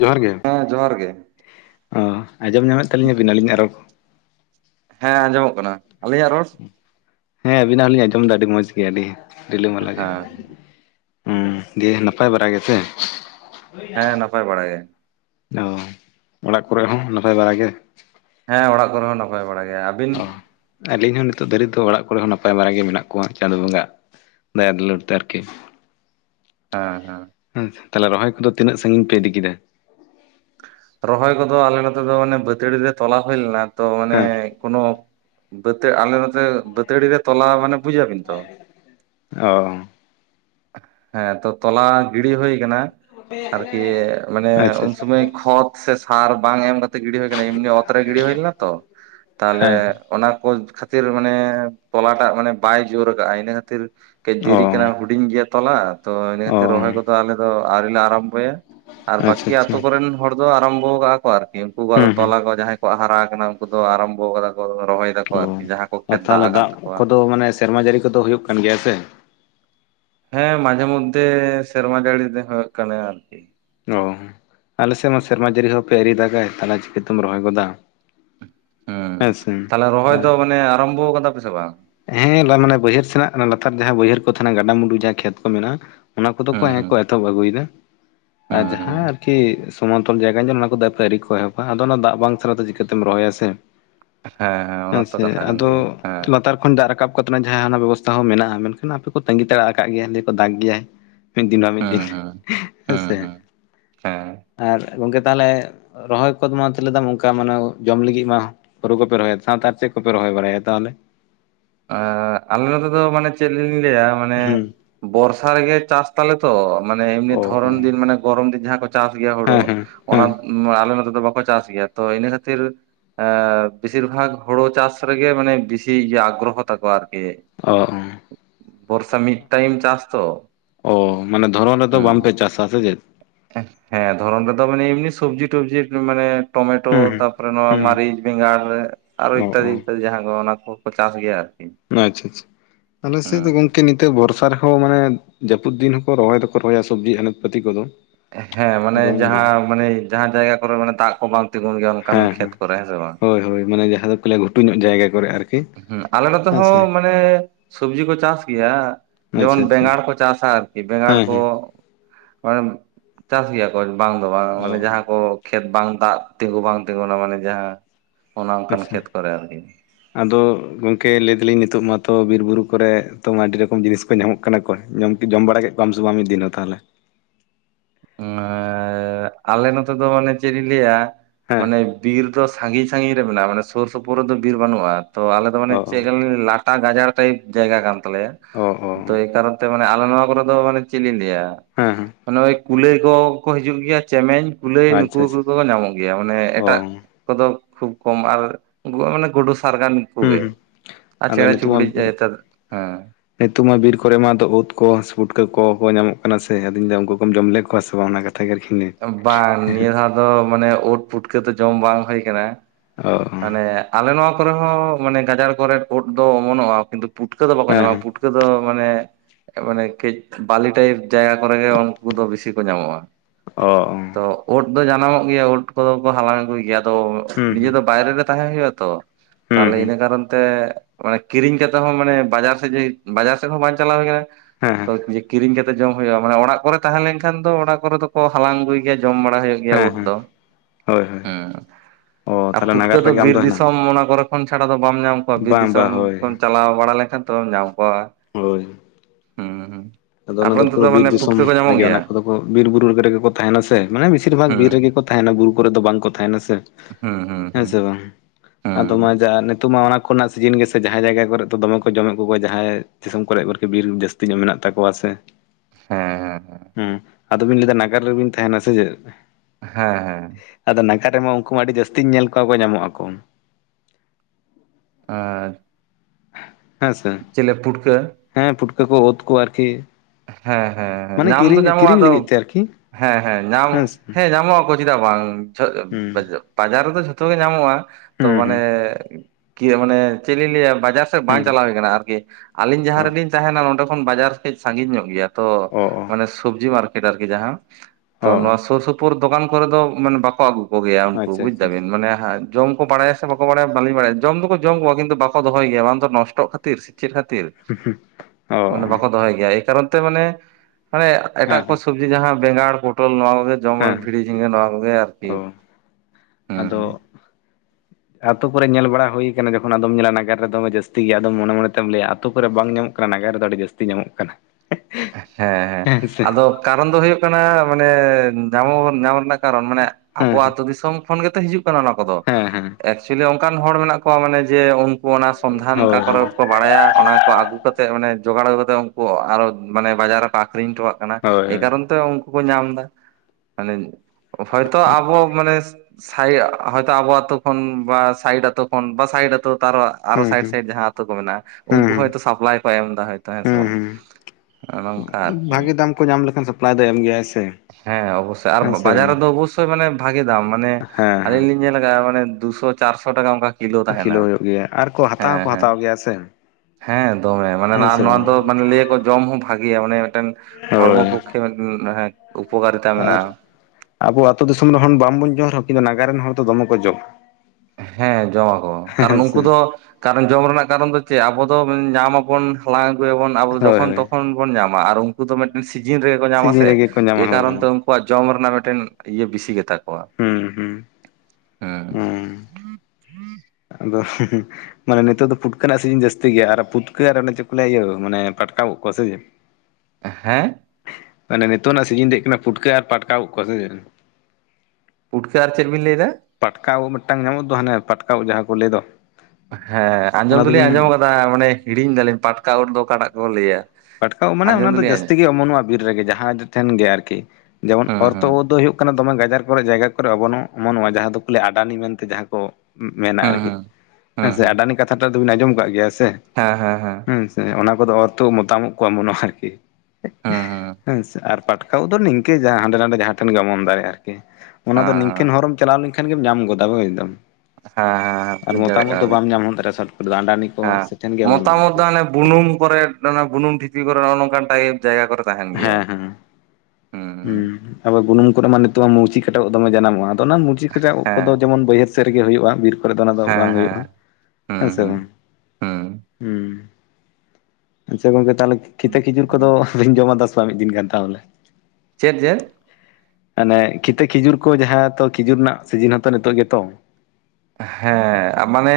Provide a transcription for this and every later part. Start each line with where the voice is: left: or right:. left: ᱡᱚᱦᱟᱨ ᱜᱮ᱾
right: ᱮᱸ, ᱡᱚᱦᱟᱨ ᱜᱮ᱾
left: ᱚᱸ ᱟᱸᱡᱚᱢ ᱧᱟᱢᱮᱜ ᱛᱟᱹᱞᱤᱧᱟ ᱵᱤᱱ ᱟᱞᱤᱧᱟᱜ ᱨᱚᱲ?
right: ᱦᱮᱸ, ᱟᱸᱡᱚᱢᱚᱜ ᱠᱟᱱᱟ ᱟᱞᱤᱧᱟᱜ ᱨᱚᱲ?
left: ᱦᱮᱸ, ᱟᱵᱤᱱᱟᱜ ᱦᱚᱞᱤᱧ ᱟᱸᱡᱚᱢ ᱫᱟ ᱟᱰᱤ ᱢᱚᱡᱽ ᱜᱮ, ᱟᱰᱤ ᱨᱤᱞᱟᱹᱢᱟᱞᱟ ᱜᱮ᱾
right: ᱦᱮᱸ
left: ᱩᱸ ᱫᱤᱭᱮ ᱱᱟᱯᱟᱭ ᱵᱟᱨᱟ ᱜᱮᱥᱮ?
right: ᱦᱮᱸ ᱱᱟᱯᱟᱭ ᱵᱟᱲᱟ ᱜᱮ
left: ᱚ ᱚᱲᱟᱜ ᱠᱚᱨᱮ ᱦᱚᱸ ᱱᱟᱯᱟᱭ ᱵᱟᱲᱟ ᱜᱮᱻ?
right: ᱦᱮᱸ, ᱚᱲᱟᱜ ᱠᱚᱨᱮ ᱦᱚᱸ ᱱᱟᱯᱟᱭ ᱵᱟᱲᱟ ᱜᱮ, ᱟᱵᱤᱱ?
left: ᱚ ᱟᱹᱞᱤᱧ ᱦᱚᱸ ᱱᱤᱛᱚᱜ ᱫᱷᱟᱹᱨᱤᱡ ᱫᱚ, ᱚᱲᱟᱜ ᱠᱚᱨᱮ ᱦᱚᱸ ᱱᱟᱯᱟᱭ ᱵᱟᱨᱟ ᱜᱮ ᱢᱮᱱᱟᱜ ᱠᱚᱣᱟ ᱪᱟᱸᱫᱚ ᱵᱚᱸᱜᱟ ᱫᱟᱭᱟ, ᱫᱩᱞᱟᱹᱲ ᱛᱮ ᱟᱨᱠᱤ᱾
right: ᱦᱟᱸ-ᱦᱟᱸ᱾
left: ᱩᱸᱦ ᱛᱟᱞᱮ ᱨᱚᱦᱚᱭ ᱠᱚ ᱫᱚ ᱛᱤᱱᱟᱹᱜ ᱥᱟᱺᱜᱤᱧ ᱯᱮ ᱤᱫᱤ ᱠᱮᱫᱟ?
right: ᱨᱚᱦᱚᱭ ᱠᱚᱫᱚ ᱟᱞᱮ ᱱᱚᱛᱮ ᱫᱚ ᱢᱟᱱᱮ ᱵᱟᱹᱛᱟᱹᱲᱤ ᱨᱮ ᱛᱚᱞᱟ ᱦᱩᱭ ᱞᱮᱱᱟ, ᱛᱚ ᱢᱟᱱᱮ
left: ᱦᱮᱸ
right: ᱠᱳᱱᱳ ᱵᱟᱹᱛᱟᱹ, ᱟᱞᱮ ᱱᱚᱛᱮ ᱵᱟᱹᱛᱟᱹᱲᱤ ᱨᱮ ᱛᱚᱞᱟ ᱢᱟᱱᱮ ᱵᱩᱡᱟ ᱵᱤᱱ ᱛᱚ
left: ᱚ᱾
right: ᱦᱮᱸ, ᱛᱚ ᱛᱚᱞᱟ ᱜᱤᱲᱤ ᱦᱩᱭ ᱠᱟᱱᱟ ᱟᱨᱠᱤ ᱢᱟᱱᱮ
left: ᱟᱪᱪᱷᱟ ᱟᱪᱪᱷᱟ
right: ᱩᱱ ᱥᱩᱢᱟᱹᱭ ᱠᱷᱚᱛ ᱥᱮ ᱥᱟᱨ ᱵᱟᱝ ᱮᱢ ᱠᱟᱛᱮ ᱜᱤᱲᱤ ᱦᱩᱭ ᱠᱟᱱᱟ, ᱮᱢᱱᱤ ᱚᱛ ᱨᱮ ᱜᱤᱲᱤ ᱦᱩᱭ ᱞᱮᱱᱟ ᱛᱚ, ᱛᱟᱞᱮ
left: ᱦᱮᱸ
right: ᱚᱱᱟ ᱠᱚᱡᱽ ᱠᱷᱟᱹᱛᱤᱨ ᱢᱟᱱᱮ ᱛᱚᱞᱟ ᱴᱟᱜ, ᱢᱟᱱᱮ ᱵᱟᱭ ᱡᱳᱨ ᱠᱟᱜᱼᱟ ᱤᱱᱟᱹ ᱠᱷᱟᱹᱛᱤᱨ ᱠᱟᱹᱡ
left: ᱚ
right: ᱫᱮᱨᱤ ᱠᱟᱱᱟ ᱦᱩᱰᱤᱧ ᱜᱮᱭᱟ ᱛᱚᱞᱟ, ᱛᱚ ᱤᱱᱟᱹ
left: ᱚ
right: ᱛᱤᱨ ᱨᱚᱦᱚᱭ ᱠᱚ ᱫᱚ ᱟᱞᱮ ᱫᱚ ᱟᱣᱨᱤ ᱞᱮ ᱟᱨᱟᱢᱵᱚᱭᱟ᱾ ᱟᱨ
left: ᱟᱪᱪᱷᱟ
right: ᱵᱟᱠᱤ
left: ᱟᱪᱪᱷᱟ
right: ᱟᱛᱳ ᱠᱚ ᱨᱮᱱ ᱦᱚᱲ ᱫᱚ ᱟᱨᱟᱢᱵᱚ ᱠᱟᱜᱼᱟ ᱠᱚ ᱟᱨᱠᱤ, ᱩᱝᱠᱩ ᱠᱚᱣᱟᱜ ᱣᱚ
left: ᱦᱩᱸ ᱦᱩᱸ
right: ᱛᱚᱞᱟ ᱠᱚ ᱡᱟᱦᱟᱸᱭ ᱠᱚᱣᱟᱜ ᱦᱟᱨᱟ ᱠᱟᱱᱟ ᱩᱝᱠᱩ ᱫᱚ ᱟᱨᱚᱢᱵᱷᱚ ᱠᱟᱫᱟ ᱠᱚ, ᱨᱚᱦᱚᱭ ᱜᱟᱠᱚ
left: ᱚ
right: ᱟᱨᱠᱤ, ᱡᱟᱦᱟᱸ ᱠᱚ
left: ᱟᱨ
right: ᱠᱷᱮᱛ ᱫᱟᱜ
left: ᱛᱟᱦᱚᱞᱮ
right: ᱟᱠᱟᱱ ᱛᱟᱠᱚᱣᱟ᱾
left: ᱠᱚᱫᱚ ᱢᱟᱱᱮ ᱥᱮᱨᱢᱟ ᱡᱟᱨᱤ ᱠᱚ ᱫᱚ ᱦᱩᱭᱩᱜ ᱠᱟᱱ ᱜᱮᱭᱟ ᱥᱮ?
right: ᱦᱮᱸ, ᱢᱟᱡᱷᱮ ᱢᱚᱫᱽᱫᱷᱮ ᱥᱮᱨᱢᱟ ᱡᱟᱲᱤ ᱛᱮᱦᱚᱸ ᱣᱚᱜ ᱠᱟᱱᱭᱟ ᱟᱨᱠᱤ᱾
left: ᱚ ᱟᱞᱮ ᱥᱮᱫ ᱢᱟ ᱥᱮᱨᱢᱟ ᱡᱟᱹᱲᱤ ᱦᱚᱸ ᱦᱟᱯᱮ ᱟᱹᱣᱨᱤ ᱫᱟᱜᱟᱭ ᱛᱟᱦᱚᱞᱮ ᱪᱤᱠᱟᱹ ᱛᱮᱢ ᱨᱚᱦᱚᱭ ᱜᱚᱫᱟ᱾ ᱦᱮᱸ
right: ᱦᱩᱸ
left: ᱥᱮ
right: ᱛᱟᱦᱞᱮ ᱨᱚᱦᱚᱭ ᱫᱚ ᱢᱟᱱᱮ ᱟᱨᱟᱢᱵᱚ ᱠᱟᱫᱟ ᱯᱮ ᱥᱮ ᱵᱟᱝ?
left: ᱦᱮᱸ ᱱᱚᱣᱟ ᱢᱟᱱᱮ ᱵᱟᱹᱭᱦᱟᱹᱲ ᱥᱮᱱᱟᱜ ᱞᱟᱛᱟᱨ ᱡᱟᱦᱟᱸ ᱵᱟᱹᱭᱦᱟᱹᱲ ᱠᱚ ᱛᱟᱦᱮᱱᱟ ᱜᱟᱰᱟᱼᱢᱩᱰᱩ ᱡᱟᱦᱟᱸ ᱠᱷᱮᱛ ᱠᱚ ᱢᱮᱱᱟᱜᱼᱟ᱾ ᱚᱱᱟ ᱠᱚᱫᱚ ᱠᱚ
right: ᱦᱩᱸ
left: ᱮᱦᱮ
right: ᱦᱩᱸ
left: ᱠᱚ ᱮᱛᱚᱦᱚᱵ ᱟᱹᱜᱩᱭ ᱫᱟ ᱟᱨ
right: ᱦᱩᱸ ᱦᱩᱸ
left: ᱡᱟᱦᱟᱸ ᱟᱨᱠᱤᱼᱼ ᱥᱚᱢᱟᱱᱛᱚᱞ ᱡᱟᱭᱜᱟ ᱚᱱᱟ ᱠᱚᱫᱚ ᱦᱟᱯᱮ ᱟᱹᱣᱨᱤ ᱠᱚ ᱮᱦᱚᱵᱟ ᱟᱫᱚ ᱚᱱᱟ ᱫᱟᱜ ᱵᱟᱝ ᱥᱮᱨᱟ ᱛᱮ ᱪᱤᱠᱟᱹ ᱛᱮᱢ ᱨᱚᱦᱚᱭᱟ ᱥᱮ?
right: ᱚᱱᱟ
left: ᱦᱮᱸ
right: ᱛᱚ
left: ᱥᱮ
right: ᱠᱟᱛᱷᱟ ᱠᱟᱱ
left: ᱟᱫᱚ
right: ᱜᱮᱭᱟ ᱦᱮᱸ
left: ᱞᱟᱛᱟᱨᱼᱼ ᱠᱷᱚᱱ ᱫᱟᱜ ᱨᱟᱠᱟᱵ ᱠᱟᱛᱮ ᱚᱱᱮ ᱡᱟᱦᱟᱸ ᱚᱱᱟ ᱵᱮᱵᱚᱥᱛᱷᱟ ᱦᱚᱸ ᱢᱮᱱᱟᱜᱼᱟ ᱢᱮᱱᱠᱷᱟᱱ ᱦᱟᱯᱮ ᱠᱚ ᱛᱟᱸᱜᱤ ᱛᱟᱲᱟ ᱟᱠᱟᱫ ᱜᱮᱭᱟ ᱞᱟᱹᱭ ᱟᱠᱚ ᱫᱟᱜ ᱜᱮᱭᱟᱭ᱾ ᱢᱤᱫ ᱫᱤᱱ ᱢᱟ ᱢᱤᱫ
right: ᱦᱩᱸ
left: ᱫᱤᱱ
right: ᱦᱩᱸ ᱦᱩᱸ
left: ᱦᱮᱸᱥᱮ
right: ᱦᱩᱸ ᱦᱮᱸ
left: ᱟᱨ ᱜᱚᱝᱠᱮ ᱛᱟᱦᱚᱞᱮᱼᱼ ᱨᱚᱦᱚᱭ ᱠᱚᱫᱚ ᱢᱟ ᱛᱟᱦᱞᱮ ᱫᱟᱢ ᱚᱱᱠᱟ ᱢᱟᱱᱮ ᱡᱚᱢ ᱞᱟᱹᱜᱤᱫ ᱢᱟᱼᱼ ᱦᱩᱲᱩ ᱠᱚᱯᱮ ᱨᱚᱦᱚᱭᱟ ᱥᱟᱶᱛᱮ ᱟᱨ ᱪᱮᱫ ᱠᱚ ᱯᱮ ᱨᱚᱦᱚᱭ ᱵᱟᱲᱟᱭᱟ ᱛᱟᱦᱚᱞᱮ?
right: ᱮ ᱟᱞᱮ ᱱᱚᱛᱮ ᱫᱚ ᱢᱟᱱᱮ ᱪᱮᱫ ᱞᱤᱧ ᱞᱟᱹᱭᱟ ᱢᱟᱱᱮᱼᱼ
left: ᱦᱩᱸ
right: ᱵᱚᱨᱥᱟ ᱨᱮᱜᱮ ᱪᱟᱥ ᱛᱟᱞᱮ ᱛᱚ ᱢᱟᱱᱮ ᱮᱢᱱᱤ
left: ᱚ ᱚ
right: ᱫᱷᱚᱨᱚᱱ ᱫᱤᱱ ᱢᱟᱱᱮ ᱜᱚᱨᱚᱢ ᱫᱤᱱ ᱡᱟᱦᱟᱸ ᱠᱚᱼᱼ ᱪᱟᱥ ᱜᱮᱭᱟ ᱦᱩᱲᱩ
left: ᱦᱮᱸ ᱦᱮᱸ
right: ᱚᱱᱟ
left: ᱦᱮᱸ
right: ᱟᱞᱮ ᱱᱚᱛᱮ ᱫᱚ ᱵᱟᱠᱚ ᱪᱟᱥ ᱜᱮᱭᱟ ᱛᱚ ᱤᱱᱟᱹ ᱠᱷᱟᱹᱛᱤᱨᱼᱼ ᱮ ᱵᱮᱥᱤᱨ ᱵᱷᱟᱜᱽ ᱦᱩᱲᱩ ᱪᱟᱥ ᱨᱮᱜᱮ ᱢᱟᱱᱮ ᱵᱮᱥᱤ ᱤᱭᱟᱹ ᱟᱜᱽᱨᱚ ᱦᱚ ᱛᱟᱠᱚ ᱟᱨᱠᱤ᱾
left: ᱚ
right: ᱵᱚᱨᱥᱟ ᱢᱤᱫ ᱴᱟᱭᱤᱢ ᱪᱟᱥ ᱛᱚ,
left: ᱚ ᱢᱟᱱᱮ ᱫᱷᱚᱨᱚᱱ ᱨᱮᱫᱚ
right: ᱦᱩᱸ
left: ᱵᱟᱝᱯᱮ ᱪᱟᱥᱟ ᱥᱮ ᱪᱮᱫ?
right: ᱦᱮᱸ ᱫᱷᱚᱨᱚᱱ ᱨᱮᱫᱚ ᱢᱟᱱᱮ ᱮᱢᱱᱤ ᱥᱚᱵᱡᱤ ᱴᱚᱵᱡᱤ ᱢᱟᱱᱮ ᱴᱚᱢᱮᱴᱳ
left: ᱦᱩᱸ
right: ᱛᱟᱼᱼ
left: ᱦᱩᱸ
right: ᱛᱟᱯᱚᱨᱮ ᱱᱚᱣᱟ
left: ᱦᱩᱸ
right: ᱢᱟᱹᱨᱤᱪ ᱵᱮᱸᱜᱟᱲ ᱨᱮ ᱟᱨᱚ
left: ᱚ
right: ᱤᱛᱛᱟᱫᱤ
left: ᱚ
right: ᱤᱛᱛᱟᱫᱤ ᱡᱟᱦᱟᱸ ᱠᱚ ᱚᱱᱟ ᱠᱚᱠᱚ ᱪᱟᱥ ᱜᱮᱭᱟ ᱟᱨᱠᱤᱼᱼ
left: ᱟᱪᱪᱷᱟ ᱟᱪᱪᱷᱟ ᱟᱞᱮ ᱥᱮᱫ ᱫᱚ ᱜᱚᱝᱠᱮ ᱱᱤᱛᱚᱜ ᱵᱚᱨᱥᱟ ᱨᱮᱼᱼ ᱚ ᱢᱟᱱᱮ ᱡᱟᱹᱯᱩᱫ ᱫᱤᱱ ᱦᱚᱸᱠᱚ ᱨᱚᱦᱚᱭ ᱫᱚᱠᱚ ᱨᱚᱦᱚᱭᱟ ᱥᱚᱵᱽᱡᱤ ᱟᱱᱟᱡ ᱯᱟᱹᱛᱤ ᱠᱚ ᱫᱚᱜᱼᱼ
right: ᱦᱮᱸ ᱢᱟᱱᱮ ᱡᱟᱦᱟᱸ ᱢᱟᱱᱮ ᱡᱟᱦᱟᱸ ᱡᱟᱭᱜᱟ ᱠᱚᱨᱮ ᱢᱟᱱᱮ ᱫᱟᱜ ᱠᱚ ᱵᱟᱝ ᱛᱤᱸᱜᱩᱱ ᱜᱮᱭᱟ ᱚᱱᱠᱟᱱ
left: ᱦᱮᱸ
right: ᱠᱷᱮᱛ
left: ᱦᱮᱸ
right: ᱠᱚᱨᱮ ᱦᱮᱸᱥᱮ ᱵᱟᱝ?
left: ᱦᱳᱭ ᱦᱳᱭ ᱢᱟᱱᱮ ᱡᱟᱦᱟᱸ ᱫᱚ ᱛᱟᱦᱞᱮ ᱜᱷᱩᱴᱩ ᱧᱚᱜ ᱡᱟᱭᱜᱟ ᱠᱚᱨᱮ ᱟᱨᱠᱤ᱾
right: ᱦᱚᱸ ᱟᱞᱮ ᱱᱚᱛᱮ
left: ᱦᱮᱸᱥᱮ
right: ᱦᱚᱸ ᱢᱟᱱᱮ ᱥᱚᱵᱡᱤ ᱠᱚ ᱪᱟᱥ ᱜᱮᱭᱟ᱾
left: ᱟᱪᱪᱷᱟ
right: ᱡᱮᱢᱚᱱ
left: ᱟᱪᱪᱷᱟ
right: ᱵᱮᱸᱜᱟᱲ ᱠᱚ ᱪᱟᱥᱟ ᱟᱨᱠᱤ ᱵᱮᱸᱜᱟᱲ
left: ᱦᱮᱸ
right: ᱠᱚ
left: ᱦᱮᱸ
right: ᱚᱼᱼ ᱪᱟᱥ ᱜᱮᱭᱟ ᱠᱚ ᱵᱟᱝ ᱫᱚ ᱵᱟᱝ ᱢᱟᱱᱮ
left: ᱚ
right: ᱡᱟᱦᱟᱸ ᱠᱚ ᱠᱷᱮᱛ ᱵᱟᱝ ᱫᱟᱜ ᱛᱤᱸᱜᱩ ᱵᱟᱝ ᱛᱤᱸᱜᱩ ᱱᱟ ᱢᱟᱱᱮ ᱡᱟᱦᱟᱸᱼᱼ ᱚᱱᱮ ᱚᱱᱠᱟᱱ
left: ᱟᱪᱪᱷᱟ
right: ᱠᱷᱮᱛ ᱠᱚᱨᱮ ᱟᱨᱠᱤ᱾
left: ᱟᱫᱚ ᱜᱚᱝᱼᱠᱮ ᱞᱟᱹᱭ ᱫᱟᱞᱤᱧ ᱱᱤᱛᱚᱜ ᱢᱟᱛᱚ ᱵᱤᱨ ᱵᱩᱨᱩ ᱠᱚ ᱨᱮ ᱛᱚᱢ ᱟᱹᱰᱤ ᱨᱚᱠᱚᱢ ᱡᱤᱱᱤᱥᱼᱼ ᱧᱟᱢᱚᱜ ᱠᱟᱱᱟ ᱠᱚ ᱡᱚᱢ ᱡᱚᱢ ᱵᱟᱲᱟ ᱠᱮᱫ ᱠᱚᱣᱟᱢ ᱥᱮ ᱵᱟᱝ ᱢᱤᱫ ᱫᱤᱱ ᱦᱚᱸ ᱛᱟᱦᱚᱞᱮ?
right: ᱮ ᱟᱞᱮ ᱱᱚᱛᱮ ᱫᱚ ᱢᱟᱱᱮ ᱪᱮᱫ ᱤᱧ ᱞᱟᱹᱭᱟ
left: ᱦᱮᱸ
right: ᱢᱟᱱᱮᱼᱼ ᱵᱤᱨ ᱫᱚ ᱥᱟᱺᱜᱤᱧ ᱥᱟᱺᱜᱤᱧ ᱨᱮ ᱢᱮᱱᱟᱜᱼᱟ ᱢᱟᱱᱮ ᱥᱩᱨ ᱥᱩᱯᱩᱨ ᱨᱮᱫᱚ ᱵᱤᱨ ᱵᱟᱹᱱᱩᱜᱼᱟ ᱛᱚ ᱟᱞᱮ ᱫᱚ ᱢᱟᱱᱮ ᱪᱮᱫ
left: ᱚ
right: ᱠᱟ ᱞᱮ ᱞᱟᱴᱼᱼ ᱴᱟ ᱜᱟᱡᱟᱲ ᱴᱟᱭᱤᱯ ᱡᱟᱭᱜᱟ ᱠᱟᱱ ᱛᱟᱞᱮᱭᱟ
left: ᱚ ᱚ
right: ᱛᱚ ᱮ ᱠᱟᱨᱚᱱᱼᱼ ᱛᱚ ᱢᱟᱱᱮ ᱟᱞᱚ ᱱᱚᱣᱟ ᱠᱚᱨᱮ ᱫᱚ ᱢᱟᱱᱮ ᱪᱮᱫ ᱞᱤᱧ ᱞᱮᱭᱟ᱾
left: ᱦᱚᱸ ᱦᱚᱸ
right: ᱚᱱᱮ ᱭ ᱠᱩᱞᱟᱹᱭ ᱠᱚᱠᱚ ᱦᱤᱡᱩᱜ ᱜᱮᱭᱟ ᱪᱮᱢᱮᱧᱼᱼ ᱠᱩᱞᱟᱹᱭ
left: ᱟᱪᱪᱷᱟ
right: ᱠᱩᱠᱩ
left: ᱟᱪᱪᱷᱟ
right: ᱠᱚᱜᱮ ᱧᱟᱢᱚᱜ ᱜᱮᱭᱟ ᱢᱟᱱᱮ
left: ᱚ
right: ᱮᱴᱟᱜᱼᱼ ᱠᱚᱫᱚ ᱠᱷᱩᱵ ᱠᱚᱢ ᱟᱨ ᱜᱩ ᱢᱟᱱᱮ ᱜᱩᱰᱩ ᱥᱟᱨᱜᱟᱼᱼ ᱱᱩᱠᱩ
left: ᱦᱩᱸ
right: ᱜᱮ
left: ᱦᱩᱸ
right: ᱟᱨ
left: ᱟᱫᱚ
right: ᱪᱮᱲᱟ
left: ᱱᱤᱛᱚᱜ ᱢᱟ
right: ᱪᱩᱯᱩᱲ ᱮᱛ ᱦ [unintelligible]
left: ᱱᱤᱛᱚᱜ ᱢᱟ ᱵᱤᱨ ᱠᱚᱨᱮ ᱢᱟ ᱫᱚ ᱩᱛᱠᱚ, ᱥᱩᱴᱠᱟᱹ ᱠᱚ ᱠᱚ ᱧᱟᱢᱚᱜ ᱠᱟᱱᱟ ᱥᱮ, ᱟᱹᱫᱤᱧ ᱫᱚ ᱟᱢ ᱠᱚᱠᱚᱢ ᱡᱚᱢ ᱞᱮᱠᱚᱣᱟ ᱥᱮ ᱵᱟᱝ ᱚᱱᱟ ᱠᱚᱼᱼ ᱠᱟᱛᱷᱟ ᱟᱨᱠᱤ ᱤᱧ ᱞᱟᱹᱭᱼᱼ
right: ᱵᱟᱝ ᱱᱤᱭᱟᱹ ᱫᱷᱟᱣ ᱫᱚ ᱢᱟᱱᱮ ᱩᱴ ᱯᱩᱴᱠᱟᱹᱛᱚ ᱡᱚᱢ ᱵᱟᱝ ᱦᱩᱭ ᱟᱠᱟᱱᱟ᱾
left: ᱚᱻ
right: ᱢᱟᱱᱮ ᱟᱞᱮ ᱱᱚᱣᱟ ᱠᱚᱨᱮ ᱦᱚᱸ ᱢᱟᱱᱮ ᱜᱟᱡᱟᱲ ᱠᱚᱨᱮᱮᱫ ᱠᱴ ᱫᱚ ᱚᱢᱚᱱᱚᱜᱼᱟ ᱠᱤᱱᱛᱩ ᱯᱩᱴᱠᱟᱹ ᱫᱚ ᱵᱟᱠᱚ
left: ᱦᱮᱸ
right: ᱧᱟᱢᱟᱼᱟ
left: ᱦᱮᱸ
right: ᱯᱩᱴᱠᱟᱹᱼᱼ ᱠᱚᱫᱚ ᱢᱟᱱᱮᱼᱼ ᱢᱟᱱᱮ ᱠᱟᱹᱡ ᱵᱟᱞᱤ ᱴᱟᱭᱤᱯ ᱡᱟᱭᱜᱟ ᱠᱚᱨᱮᱜ ᱜᱮ ᱩᱱᱠᱩ ᱫᱚ ᱵᱤᱥᱤ ᱠᱚ ᱧᱟᱢᱚᱜᱼᱟ᱾
left: ᱚ
right: ᱛᱚ ᱚᱴ ᱫᱚ ᱡᱟᱱᱟᱢᱚᱜ ᱜᱮᱭᱟ ᱩᱴ ᱠᱚᱫᱚ ᱠᱚ ᱦᱟᱞᱟᱝ ᱟᱹᱜᱩᱭ ᱜᱮᱭᱟ ᱛᱚ
left: ᱦᱩᱸ
right: ᱱᱤᱡᱮ ᱫᱚ᱾ ᱵᱟᱭᱨᱮ ᱛᱟᱦᱮᱸ ᱦᱩᱭᱩᱜ ᱟ ᱛᱚ
left: ᱦᱩᱸ
right: ᱛᱟᱦᱞᱮ
left: ᱦᱩᱸ
right: ᱤᱱᱟᱹ ᱠᱟᱨᱚᱱ ᱛᱮ ᱾ ᱢᱟᱱᱮ ᱠᱤᱨᱤᱧ ᱠᱟᱛᱮᱜ ᱦᱚᱸ ᱢᱟᱱᱮ ᱵᱟᱡᱟᱨ ᱥᱮᱡ ᱵᱟᱡᱟᱨ ᱥᱮᱮᱫ ᱦᱚᱸ ᱵᱟᱝ ᱪᱟᱞᱟᱣ ᱦᱩᱭ ᱠᱟᱱᱟ
left: ᱦᱮᱸ
right: ᱛᱚ᱾
left: ᱦᱮᱸ
right: ᱠᱤᱨᱤᱧ ᱠᱟᱛᱮ ᱡᱚᱢ ᱦᱩᱭᱩᱜᱼᱟ ᱢᱟᱱᱮ ᱚᱲᱟᱜ ᱠᱚᱨᱮ ᱛᱟᱦᱮᱸ ᱞᱮᱱ ᱠᱷᱟᱱ ᱫᱚ ᱚᱲᱟᱜ ᱠᱚᱨᱮ ᱫᱚ ᱠᱚ ᱦᱟᱞᱟᱝ ᱟᱹᱜᱩᱭ ᱜᱮᱭᱟ ᱡᱚᱢ ᱵᱟᱲᱟ ᱦᱩᱭᱩᱜ᱾
left: ᱦᱮᱸ
right: ᱩᱴ
left: ᱦᱮᱸ
right: ᱫᱚ
left: ᱦᱳᱭ ᱦᱳᱭ
right: ᱦᱚ
left: ᱚ
right: ᱟᱨ
left: ᱛᱟᱦᱚᱞᱮ ᱱᱟᱜᱟᱨ
right: ᱯᱩᱴᱠᱟᱹ ᱫᱚ
left: ᱨᱮᱜᱮ ᱟᱢ
right: ᱵᱤᱨ
left: ᱦᱮᱱᱟᱢᱟ
right: ᱫᱤᱥᱚᱢ ᱚᱱᱟ ᱠᱚᱨᱮ᱾ ᱛᱠᱷᱚᱱ ᱪᱷᱟᱲᱟ ᱫᱚ ᱵᱟᱢ ᱧᱟᱢ ᱠᱚᱣᱟ ᱵᱤᱨ
left: ᱵᱟᱝ
right: ᱫᱤᱥᱚᱢ
left: ᱵᱟᱝ ᱦᱳᱭ
right: ᱠᱚᱢ ᱪᱟᱞᱟᱣ ᱵᱟᱲᱟ ᱞᱮᱱᱠᱷᱟᱱ ᱛᱢ ᱧᱟᱢ ᱠᱚᱣᱟ᱾
left: ᱦᱳᱭ
right: ᱦᱮᱸ ᱦᱮᱸ
left: ᱚᱱᱟ ᱫᱚ ᱯᱩᱨᱟᱹ ᱵᱤᱨ ᱫᱤᱥᱚᱢ ᱟᱨ ᱚᱱᱟ ᱟᱫ ᱚᱱᱟ ᱫᱚ ᱵᱤᱨ ᱫᱤᱥᱚᱢ ᱨᱮᱜᱮ ᱠᱚᱫᱚ ᱵᱤᱨ ᱵᱩᱨᱩ ᱨᱮᱜᱮ ᱠᱚ ᱛᱟᱦᱮᱸᱱᱟ ᱥᱮ ᱢᱟᱱᱮ ᱵᱤᱥᱤᱨ ᱵᱷᱟᱜᱽ
right: ᱦᱩᱸ
left: ᱵᱤᱨ ᱨᱮᱜᱮ ᱠᱚ᱾ ᱛᱟᱦᱮᱱᱟ ᱵᱩᱨᱩ ᱠᱚᱨᱮ ᱫᱚ ᱵᱟᱝ ᱠᱚ ᱛᱟᱦᱮᱱᱟ ᱥᱮ
right: ᱦᱩᱸ ᱦᱩᱸ
left: ᱦᱮ
right: ᱦᱩᱸ
left: ᱥᱮ ᱵᱟᱝ᱾ ᱟᱫᱚ
right: ᱦᱩᱸ
left: ᱢᱟ ᱱᱤᱛᱳ ᱢᱟ ᱚᱱᱟ ᱠᱚᱨᱮᱱᱟᱜ ᱥᱤᱡᱤᱱ ᱜᱮᱥᱮ ᱡᱟᱦᱟ ᱭ ᱡᱟᱭᱜᱟ ᱠᱚᱨᱮ ᱫᱚᱢᱮ ᱠᱚ ᱡᱚᱢᱮᱫ ᱠᱚᱜᱣᱟ ᱡᱟᱦᱟᱭ᱾ ᱫᱤᱥᱚᱢ ᱠᱚᱨᱮ [inaudible] ᱵᱤᱨ ᱡᱟᱹᱥᱛᱤ ᱧᱚᱜ ᱢᱮᱱᱟᱜ᱾ ᱛᱟᱠᱚᱣᱟ ᱥᱮ ᱦᱮᱸ ᱟᱫᱚ ᱵᱤᱱ ᱞᱟᱹᱭᱫᱟ ᱱᱟᱜᱟᱨ ᱨᱮᱵᱤᱱ ᱛᱟᱦᱮᱸᱱᱟ ᱥᱮ ᱪᱮᱫ᱾
right: ᱦᱮᱸ ᱦᱮᱸ
left: ᱟᱫᱚ ᱱᱟᱜᱟᱨ ᱨᱮᱢᱟ ᱩᱱᱠᱩ ᱢᱟ ᱟᱹᱰᱤ ᱡᱟᱹᱥᱛᱤᱧ ᱧᱮᱞ ᱠᱚᱣᱟ ᱠᱚ ᱧᱟᱢᱚᱜ ᱟᱠ᱾
right: ᱟᱸ
left: ᱦᱮᱸ ᱥᱮ
right: ᱯᱩᱴᱠᱟᱹ
left: ᱦᱮᱸ ᱯᱷᱩᱴᱠᱟᱹ ᱠᱚ ᱩᱛ ᱠᱚ ᱟᱨᱠᱤ᱾
right: ᱦᱮᱸ ᱦᱮᱸ
left: ᱢᱟᱱᱮ
right: ᱧᱟᱢ ᱫᱚ
left: ᱠᱤᱨᱤᱧ
right: ᱧᱟᱢᱚᱜᱼᱟ
left: ᱠᱤᱨᱤᱧ
right: ᱟᱫᱚ
left: ᱞᱟᱹᱜᱤᱫ ᱛᱮ ᱟᱨᱠᱤ
right: ᱦᱮᱸ ᱦᱮᱸ ᱧᱟᱢ ᱦᱮᱸ ᱧᱟᱢᱚᱜ ᱟᱼᱼ ᱪᱮᱫᱟᱜ ᱵᱟᱝ
left: ᱦᱩᱸ
right: [inaudible] ᱵᱟᱡᱟᱨ ᱨᱮᱫᱚ ᱡᱷᱚᱛᱚ ᱜᱮ ᱧᱟᱢᱚᱜᱼᱟ ᱛᱚ
left: ᱦᱩᱸ
right: ᱢᱟᱱᱮ᱾
left: ᱦᱩᱸ
right: ᱠᱤᱭᱟᱹ ᱢᱟᱱᱮ ᱪᱮᱫ ᱞᱤᱧ ᱞᱟᱹᱭᱟ ᱵᱟᱡᱟᱨ ᱥᱮᱫ ᱵᱟᱝ
left: ᱦᱩᱸ
right: ᱪᱟᱞᱟᱣ ᱦᱩᱭ ᱠᱟᱱᱟ ᱟᱨᱠᱤ, ᱟᱹᱞᱤᱧ ᱡᱟᱦᱟ
left: ᱚ
right: ᱨᱮᱞᱤᱤᱧ ᱛᱟᱦᱮᱱᱟ ᱱᱚᱰᱮ ᱠᱷᱚᱱ ᱵᱟᱡᱟᱨ᱾ ᱥᱟᱜᱤᱧ ᱧᱚᱜ ᱜᱮᱭᱟ ᱛᱚ
left: ᱚ
right: ᱢᱟᱱᱮ
left: ᱚ
right: ᱥᱚᱵᱡᱤ ᱢᱟᱨᱠᱮᱴ ᱟᱨᱠᱤ ᱡᱟᱦᱟ
left: ᱚ
right: ᱛᱚ ᱱᱚᱣᱟ ᱥᱩᱨ ᱥᱩᱯᱼᱼ ᱥᱩᱯᱩᱨ ᱫᱚᱠᱟᱱ ᱠᱚᱨᱮ ᱫᱚ ᱢᱟᱱᱮ ᱵᱟᱠᱚ ᱟᱹᱜᱩ ᱠᱚᱜᱮᱭᱟ ᱩᱱᱠᱩ
left: ᱟᱪᱪᱷᱟ ᱟᱪᱪᱷᱟ
right: ᱵᱩᱡ
left: ᱟᱪᱪᱷᱟ
right: ᱫᱟᱵᱤᱱ ᱢᱟᱱᱮᱜ ᱦᱟᱜ᱾ ᱡᱚᱢ ᱠᱚ ᱵᱟᱲᱟᱭᱟ ᱥᱮ ᱵᱟᱠᱚ ᱵᱟᱲᱟᱭᱟ ᱵᱟᱟᱹᱞᱤᱧ ᱵᱟᱲᱟᱭᱟ ᱡᱚᱢ ᱫᱚᱠᱚ ᱡᱚᱢ ᱠᱚᱣᱟ ᱠᱤᱱᱛᱩ ᱵᱟᱠ ᱫᱚᱦᱚᱭ ᱜᱮᱭᱟ ᱵᱟᱝ ᱫᱚ ᱱᱚᱥᱴᱚᱜ ᱠᱷᱟᱹᱛᱤᱨ᱾ ᱪᱮᱫ ᱠᱷᱟᱹᱛᱤᱨ ᱾
left: [inaudible] ᱚ
right: ᱮᱭ ᱠᱟᱨᱚᱱ ᱛᱮ ᱢᱟᱱᱮ ᱢᱟᱱᱮ
left: ᱦᱮᱸ
right: ᱮᱴᱟᱜ ᱠᱚ
left: ᱦᱮᱸ
right: ᱥᱚᱵᱽᱡᱤ ᱡᱟᱦᱟ ᱵᱮᱜᱟᱲ ᱯᱚᱴᱚᱞ ᱱᱚᱣᱟ ᱠᱚᱜᱮ᱾ ᱡᱚᱢ
left: ᱦᱮᱸ
right: ᱵᱷᱤᱲ ᱡᱷᱤ ᱱᱚᱣᱟ ᱠᱚᱜᱮ ᱟᱨᱠᱤ
left: ᱚ
right: ᱦᱩᱸ ᱩᱸ
left: ᱟᱛᱩ ᱠᱚᱨᱮ ᱧᱮᱞ ᱵᱟᱲᱟ ᱦᱩᱭ ᱠᱟᱱᱟ ᱡᱚᱠᱷᱚᱱ ᱟᱫᱚᱢ ᱧᱮᱞᱟ ᱱᱟᱜᱟᱨ ᱨᱮ ᱫᱚᱮ ᱡᱟᱹᱛᱤ ᱜᱮ ᱟᱫᱚᱢ ᱢᱚᱱᱮ ᱢᱚᱱᱮᱛᱮᱢ ᱞᱟᱹᱭᱼᱟ ᱟᱹᱛᱩ ᱠᱚᱨᱮ ᱵᱟᱝ ᱧᱟᱢ᱾ ᱱᱟᱜᱟᱨ ᱨᱮᱫᱚ ᱟᱹᱰᱤ ᱡᱟᱹᱥᱛᱤ ᱧᱟᱢᱚᱜ ᱠᱟᱱᱟ᱾
right: ᱦᱮ ᱦᱮ
left: ᱦᱮᱸ ᱥᱮ
right: ᱟᱫᱚ ᱠᱟᱨᱚᱱ ᱫᱚ ᱦᱩᱭᱩᱜ ᱠᱟᱱᱟ ᱢᱟᱱᱮ ᱧᱟᱢ ᱧᱟᱢᱚᱜ ᱨᱮᱱᱟᱜ᱾ ᱠᱟᱨᱚᱱ ᱢᱟᱱᱮ ᱟᱵᱚ
left: ᱦᱮᱸ
right: ᱟᱹᱛᱩ ᱫᱤᱥᱚᱢ ᱠᱷᱚᱱ ᱜᱮᱛᱚ ᱦᱤᱡᱩᱜ ᱠᱟᱱᱟ ᱚᱱᱟ ᱠᱚᱫᱚ᱾
left: ᱦᱮᱸ ᱦᱮᱸ
right: ᱮᱠᱪᱩᱞᱤ ᱚᱱᱠᱟᱱ ᱦᱚᱲ ᱢᱮᱱᱟᱜ ᱠᱚᱣᱟ ᱢᱟᱱᱮ ᱡᱮ ᱩᱱᱠᱩ ᱚᱱᱟ ᱥᱚᱱᱫᱷᱟᱱ ᱚᱠᱟ
left: ᱦᱳᱭ
right: ᱠᱚᱨᱮ᱾
left: ᱦᱳᱭ
right: ᱵᱟᱲᱟᱭᱟ ᱚᱱᱟ ᱠᱚ ᱟᱹᱜᱩ ᱠᱟᱛᱮᱫ ᱢᱟᱱᱮ ᱡᱳᱚᱜᱟᱲ ᱠᱟᱛᱮ ᱩᱱᱠᱩ ᱟᱨᱚ ᱢᱟᱱᱮ ᱵᱟᱡᱟᱨ ᱨᱮᱠᱚ ᱟᱹᱠᱷᱨᱤᱧ ᱦᱚᱴᱚ᱾ ᱠᱟᱱᱟ
left: ᱦᱳᱭ
right: ᱮᱭ ᱠᱟᱨᱚᱱ ᱛᱮ ᱩᱱᱠᱩ ᱠᱚ ᱧᱟᱢ ᱮᱫᱟ ᱢᱟᱱᱮ ᱦᱚᱭᱛᱳ ᱟᱵᱚ ᱢᱟᱱᱮ᱾ ᱥᱟᱭ ᱦᱚᱛᱚ ᱟᱵᱚᱛ ᱠᱷᱚᱱᱚᱱ ᱵᱟ ᱥᱟᱭᱰ ᱮᱛᱚ ᱠᱷᱚᱱᱚᱱ ᱵᱟ ᱥᱟᱭᱤᱰ ᱟᱛᱩ ᱛᱟᱨ᱾ ᱟᱨᱚ
left: ᱦᱩᱸ
right: ᱥᱟᱭᱤᱰ
left: ᱦᱩᱸ
right: ᱥᱟᱭᱤᱰ ᱡᱟᱦᱟᱸ ᱟᱛᱩ ᱠᱚ ᱢᱮᱱᱟᱜᱼᱟ ᱩᱱᱠᱩ
left: ᱦᱩᱸ
right: ᱦᱚᱭᱛᱳ ᱥᱟᱯᱞᱟᱭ ᱠᱚ ᱮᱢᱫᱟ ᱦᱚᱭᱛᱚ ᱦᱮ ᱥᱮ
left: ᱦᱩᱸ
right: ᱵᱟᱝ᱾
left: ᱦᱩᱸ
right: ᱱᱚᱝᱠᱟ ᱟᱨᱠᱤ
left: ᱵᱷᱟᱜᱤ ᱫᱟᱢ ᱠᱚ ᱧᱟᱢ ᱞᱮᱠᱷᱟᱱ ᱥᱟᱯᱞᱟᱭ ᱫᱚᱭ ᱮᱢ ᱜᱮᱭᱟᱭ ᱥᱮ᱾
right: ᱦᱮ ᱚᱵᱚᱥᱳᱭ ᱟᱨ
left: ᱦᱮᱸ ᱥᱮ
right: ᱵᱟᱡᱟᱨ
left: ᱵᱟᱝ
right: ᱨᱮᱫᱚ ᱚᱵᱚᱥᱳᱭ ᱢᱟᱱᱮ ᱵᱷᱟᱜᱤ ᱫᱟᱢ ᱢᱟᱱᱮ
left: ᱦᱮᱸ ᱦᱮᱸ
right: ᱟᱹᱞᱤᱧ ᱞᱤᱧ᱾ ᱧᱮᱞ ᱟᱠᱟᱜᱼᱟ ᱢᱟᱱᱮ ᱫᱩᱥᱚ ᱪᱟᱨᱥᱚ ᱴᱟᱠᱟ ᱚᱱᱠᱟ᱾ ᱠᱤᱞᱳ ᱛᱟᱦᱮᱱᱟ
left: ᱦᱩᱭᱩᱜ ᱜᱮᱭᱟ ᱟᱨᱠᱚ ᱦᱟᱛᱟᱣ
right: ᱦᱮᱸ
left: ᱦᱚᱸᱠᱚ
right: ᱦᱮᱸ
left: ᱦᱟᱛᱟᱣ ᱜᱮᱭᱟ ᱥᱮ
right: ᱦᱮᱸ ᱫᱚᱢᱮ ᱢᱟᱱᱮ
left: ᱦᱮᱸ ᱥᱮ
right: ᱱᱚᱣᱟ
left: ᱵᱟᱝ
right: ᱫᱚ᱾ ᱢᱟᱱᱮ ᱞᱟᱹᱭᱟ ᱠᱚ ᱡᱚᱢ ᱦᱚᱸ ᱵᱷᱟᱜᱮᱭᱟ ᱢᱟᱱᱮ ᱢᱤᱫᱴᱮᱱ ᱦᱚᱲᱢᱚ
left: ᱦᱳᱭ
right: ᱯᱚᱠᱠᱷᱮ ᱢᱤᱫ ᱩᱯᱚᱠᱟᱨᱤᱛᱟ
left: ᱟᱨ
right: ᱢᱮᱱᱟᱜᱼᱟ᱾
left: ᱟᱵᱚ ᱟᱛᱩ ᱫᱤᱥᱚᱢ ᱨᱮᱱ ᱦᱚᱲ ᱵᱟᱵᱚᱱ ᱡᱚᱢ ᱨᱮᱦᱚᱸ ᱠᱤᱱᱛᱩ ᱱᱟᱜᱟᱨ ᱨᱮᱱ ᱦᱚᱲ ᱫᱚᱢᱮ ᱠᱚ ᱡᱚᱢ᱾
right: ᱦᱮᱸ ᱡᱚᱢ ᱟᱠᱚ ᱠᱟᱨᱚᱱ ᱩᱱᱠᱩ
left: ᱥᱮ
right: ᱫᱚ᱾ ᱠᱟᱨᱚᱱ ᱡᱚᱢ ᱨᱮᱱᱟᱜ ᱠᱟᱨᱚᱱ ᱫᱚ ᱪᱮᱫ ᱟᱵᱚ ᱫᱚ ᱧᱟᱢᱟᱵᱚᱱ ᱦᱟᱞᱟᱝ ᱟᱹᱜᱩᱭᱟᱵᱚᱱ ᱟᱵᱚ
left: ᱦᱳᱭ
right: ᱡᱚᱠᱷᱚᱱ
left: ᱦᱳᱭ
right: ᱛᱚᱠᱷᱚᱱ ᱵᱚᱱ ᱧᱟᱢᱟ ᱟᱨ ᱩᱱᱠᱩ ᱫᱚ ᱢᱤᱫᱴᱮᱱ ᱥᱤᱡᱤᱱ ᱨᱮᱜᱮ ᱠᱚ ᱧᱟᱢᱟ
left: ᱥᱤᱡᱤᱱ
right: ᱥᱮ
left: ᱨᱮᱜᱮ ᱠᱚ ᱧᱟᱢᱟ
right: ᱮᱭ
left: ᱦᱳᱭ
right: ᱠᱟᱨᱚᱱ
left: ᱦᱳᱭ
right: ᱛᱮ ᱩᱱ ᱟᱠᱚᱣᱟᱜ ᱡᱚᱢ ᱨᱮᱱᱟᱜ ᱢᱤᱫᱴᱮᱱ ᱤᱭᱟᱹ ᱵᱤᱥᱤ ᱜᱮᱛᱟ ᱠᱚᱣᱟ
left: ᱦᱮᱸ ᱦᱮᱸ
right: ᱦᱮᱸ
left: ᱟᱫᱚ [unintelligible] ᱢᱟᱱᱮ ᱱᱤᱛᱚᱜ ᱫᱚ ᱯᱩᱴᱠᱟᱹ ᱨᱮᱱᱟᱜ ᱥᱤᱡᱤᱱ ᱡᱟᱹᱥᱛᱤ ᱜᱮᱭᱟ ᱟᱨ ᱯᱩᱴᱠᱟᱹ ᱟᱨ ᱚᱱᱮ ᱪᱮᱫ ᱠᱚ ᱞᱟᱹᱭᱟ ᱤᱭᱟᱹ ᱢᱟᱱᱮ ᱯᱟᱴᱠᱟ ᱩᱫ ᱠᱚ ᱥᱮ ᱪᱮᱫ
right: ᱦᱮᱸ
left: ᱢᱟᱱᱮ ᱱᱤᱛᱚᱜ ᱨᱮᱱᱟᱜ ᱥᱤᱡᱤᱱ ᱫᱚ ᱦᱩᱭᱩᱜ ᱠᱟᱱᱟ ᱯᱩᱴᱠᱟᱹ ᱟᱨ ᱯᱟᱴᱠᱟ ᱩᱫ ᱠᱚᱣᱟᱜ ᱟᱨ ᱥᱮ ᱪᱮᱫ
right: ᱯᱩᱴᱠᱟᱹ ᱟᱨ ᱪᱮᱫ ᱵᱤᱱ ᱞᱟᱹᱭᱮᱫᱟ
left: ᱯᱟᱴᱠᱟ ᱩᱫ ᱢᱤᱫᱴᱟᱝ ᱧᱟᱢᱚᱜ ᱫᱚ ᱦᱟᱱᱮ ᱯᱟᱴᱠᱟ ᱩᱫ ᱡᱟᱦᱟᱸ ᱠᱚ ᱞᱟᱹᱭ ᱫᱚ
right: ᱦᱮᱸ ᱟᱸᱡᱚᱢ
left: ᱚᱱᱟ
right: ᱫᱚᱞᱤᱧ
left: ᱫᱚᱵᱤᱱ
right: ᱟᱸᱡᱚᱢ ᱟᱠᱟᱫᱟ ᱢᱟᱱᱮ ᱦᱤᱲᱤᱧ ᱫᱟᱞᱤᱧ ᱯᱟᱴᱠᱟ ᱩᱴ ᱫᱚ ᱚᱠᱟᱴᱟᱜ ᱠᱚ ᱞᱟᱹᱭᱟ
left: ᱯᱟᱴᱠᱟ ᱩᱫ ᱢᱟᱱᱮ
right: ᱟᱸᱡᱚᱢ
left: ᱚᱱᱟ ᱫᱚ
right: ᱫᱚᱞᱤᱧ
left: ᱡᱟᱹᱥᱛᱤ
right: ᱟᱸᱡᱚᱢ
left: ᱜᱮ ᱚᱢᱚᱱᱚᱜᱼᱟ ᱵᱤᱨ ᱨᱮᱜᱮ ᱡᱟᱦᱟᱸ ᱴᱷᱮᱱ ᱜᱮ ᱟᱨᱠᱤ ᱡᱮᱢᱚᱱ
right: ᱦᱩᱸ ᱦᱩᱸ
left: ᱚᱨᱛᱩᱫ ᱩᱫ ᱫᱚ ᱦᱩᱭᱩᱜ ᱠᱟᱱᱟ ᱫᱚᱢᱮ ᱜᱟᱡᱟᱨ ᱠᱚᱨᱮ ᱡᱟᱭᱜᱟ ᱠᱚᱨᱮ ᱚᱵᱚᱱᱚᱜ ᱚᱢᱚᱱᱚᱜᱼᱟ ᱡᱟᱦᱟᱸ ᱫᱚᱠᱚ ᱞᱟᱹᱭᱟ ᱟᱰᱟᱱᱤ ᱢᱮᱱᱛᱮ ᱡᱟᱦᱟᱸ ᱠᱚ ᱢᱮᱱᱟᱜᱼᱟ
right: ᱦᱩᱸ
left: ᱟᱨᱠᱤ
right: ᱦᱩᱸ
left: ᱦᱮᱸ
right: ᱦᱩᱸ
left: ᱥᱮ
right: ᱦᱩᱸ
left: ᱟᱰᱟᱱᱤ ᱠᱟᱛᱷᱟᱴᱟᱜ ᱫᱚᱵᱤᱱ ᱟᱸᱡᱚᱢ ᱠᱟᱜ ᱜᱮᱭᱟ ᱦᱮᱸᱥᱮ
right: ᱦᱮᱸ ᱦᱮᱸ ᱦᱮᱸ
left: ᱦᱮᱸ ᱥᱮ ᱚᱱᱟ ᱠᱚᱫᱚ ᱚᱨᱛᱩᱫ ᱢᱚᱛᱟᱢ ᱩᱫ ᱠᱚ ᱚᱢᱚᱱᱚᱜᱼᱟ ᱟᱨᱠᱤ
right: ᱦᱩᱸ ᱦᱩᱸ
left: ᱦᱮᱸ ᱥᱮ ᱟᱨ ᱯᱟᱴ ᱠᱟ ᱩᱫ ᱫᱚ ᱱᱤᱝᱠᱟᱹ ᱡᱟᱦᱟᱸ ᱦᱟᱸᱰᱮ ᱱᱟᱸᱰᱮ ᱡᱟᱦᱟᱸ ᱴᱷᱮᱱ ᱜᱮ ᱚᱢᱚᱱ ᱫᱟᱲᱮᱜᱼᱟ ᱟᱨᱠᱤ ᱚᱱᱟ
right: ᱦᱮᱸ
left: ᱫᱚ
right: ᱦᱮᱸ
left: ᱱᱤᱝᱠᱟᱹ
right: ᱦᱮᱸ
left: ᱦᱚᱨᱚᱢ ᱪᱟᱞᱟᱣ ᱞᱮᱱᱠᱷᱟᱱ ᱜᱮᱢ ᱧᱟᱢ ᱜᱚᱫᱟ ᱦᱳᱭ ᱮᱠᱫᱚᱢ
right: ᱦᱮᱸ
left: ᱟᱨ
right: ᱵᱩᱡᱽ
left: ᱢᱚᱛᱟᱢ
right: ᱫᱟᱲᱮᱭᱟᱜ
left: ᱩᱫ ᱫᱚ
right: ᱠᱟᱱᱟᱞᱤᱧ
left: ᱵᱟᱢ ᱧᱟᱢ ᱦᱚᱸᱫᱟ ᱨᱟᱥᱚᱴ ᱠᱷᱩᱸᱴ ᱫᱚ ᱟᱱᱰᱟᱱᱤ ᱠᱚ
right: ᱦᱮᱸ
left: ᱥᱮ ᱴᱷᱮᱱ ᱜᱮ ᱚᱢᱚᱱᱚᱜᱼᱟ
right: ᱢᱚᱛᱟᱢᱚᱛ
left: ᱟᱨᱠᱤ
right: ᱫᱚ ᱚᱱᱮ ᱵᱩᱱᱩᱢ ᱠᱚᱨᱮ ᱡᱟᱫᱟ ᱵᱩᱱᱩᱢ ᱴᱷᱤᱯᱤ ᱠᱚᱨᱮ ᱦᱚᱸ ᱱᱚᱝᱠᱟᱱ ᱴᱟᱭᱤᱯ ᱡᱟᱭᱜᱟ ᱠᱚᱨᱮ ᱛᱟᱦᱮᱱ ᱜᱮᱭᱟ
left: ᱦᱮᱸ
right: ᱦᱩᱸ
left: ᱦᱮᱸ ᱟᱵᱟᱨ ᱵᱩᱱᱩᱢ ᱠᱚᱨᱮ ᱢᱟ ᱱᱤᱛᱚᱜ ᱢᱟ ᱢᱩᱪᱤ ᱠᱟᱴᱟ ᱫᱚᱢᱮ ᱡᱟᱱᱟᱢᱚᱜᱼᱟ ᱟᱫᱚ ᱚᱱᱟ ᱢᱩᱪᱤ ᱠᱟᱴᱟ ᱠᱚᱫᱚ
right: ᱦᱮᱸ
left: ᱡᱮᱢᱚᱱ ᱵᱟᱹᱭᱦᱟᱹᱲ ᱥᱮᱫ ᱨᱮᱜᱮ ᱦᱩᱭᱩᱜᱼᱟ ᱵᱤᱨ ᱠᱚᱨᱮ ᱫᱚ ᱚᱱᱟ ᱫᱚ
right: ᱦᱮᱸ
left: ᱵᱟᱝ ᱦᱩᱭᱩᱜᱼᱟ᱾
right: ᱦᱮᱸ ᱦᱩᱸ
left: ᱦᱮᱸ ᱥᱮ
right: ᱦᱩᱸ
left: ᱵᱟᱝ
right: ᱦᱩᱸ
left: ᱦᱩᱸ ᱟᱪᱪᱷᱟ ᱜᱚᱝᱠᱮ ᱛᱟᱦᱚᱞᱮ ᱠᱤᱛᱟᱹ ᱠᱷᱤᱡᱩᱨ ᱠᱚᱫᱚ ᱵᱮᱱ ᱡᱚᱢᱟ ᱫᱟᱥᱟ ᱥᱮ ᱵᱟᱝ ᱢᱤᱫ ᱫᱤᱱ ᱜᱟᱱ ᱛᱟᱦᱚᱞᱮ
right: ᱪᱮᱫ ᱪᱮᱫ
left: ᱚᱱᱮ ᱠᱤᱛᱟᱹ ᱠᱷᱤᱡᱩᱨ ᱠᱚ ᱡᱟᱦᱟᱸ ᱛᱚ ᱠᱷᱤᱡᱩᱨ ᱨᱮᱱᱟᱜ ᱥᱤᱡᱤᱱ ᱦᱚᱸᱛᱚ ᱱᱤᱛᱚᱜ ᱜᱮᱛᱚ
right: ᱦᱮᱸ ᱟᱨ ᱢᱟᱱᱮ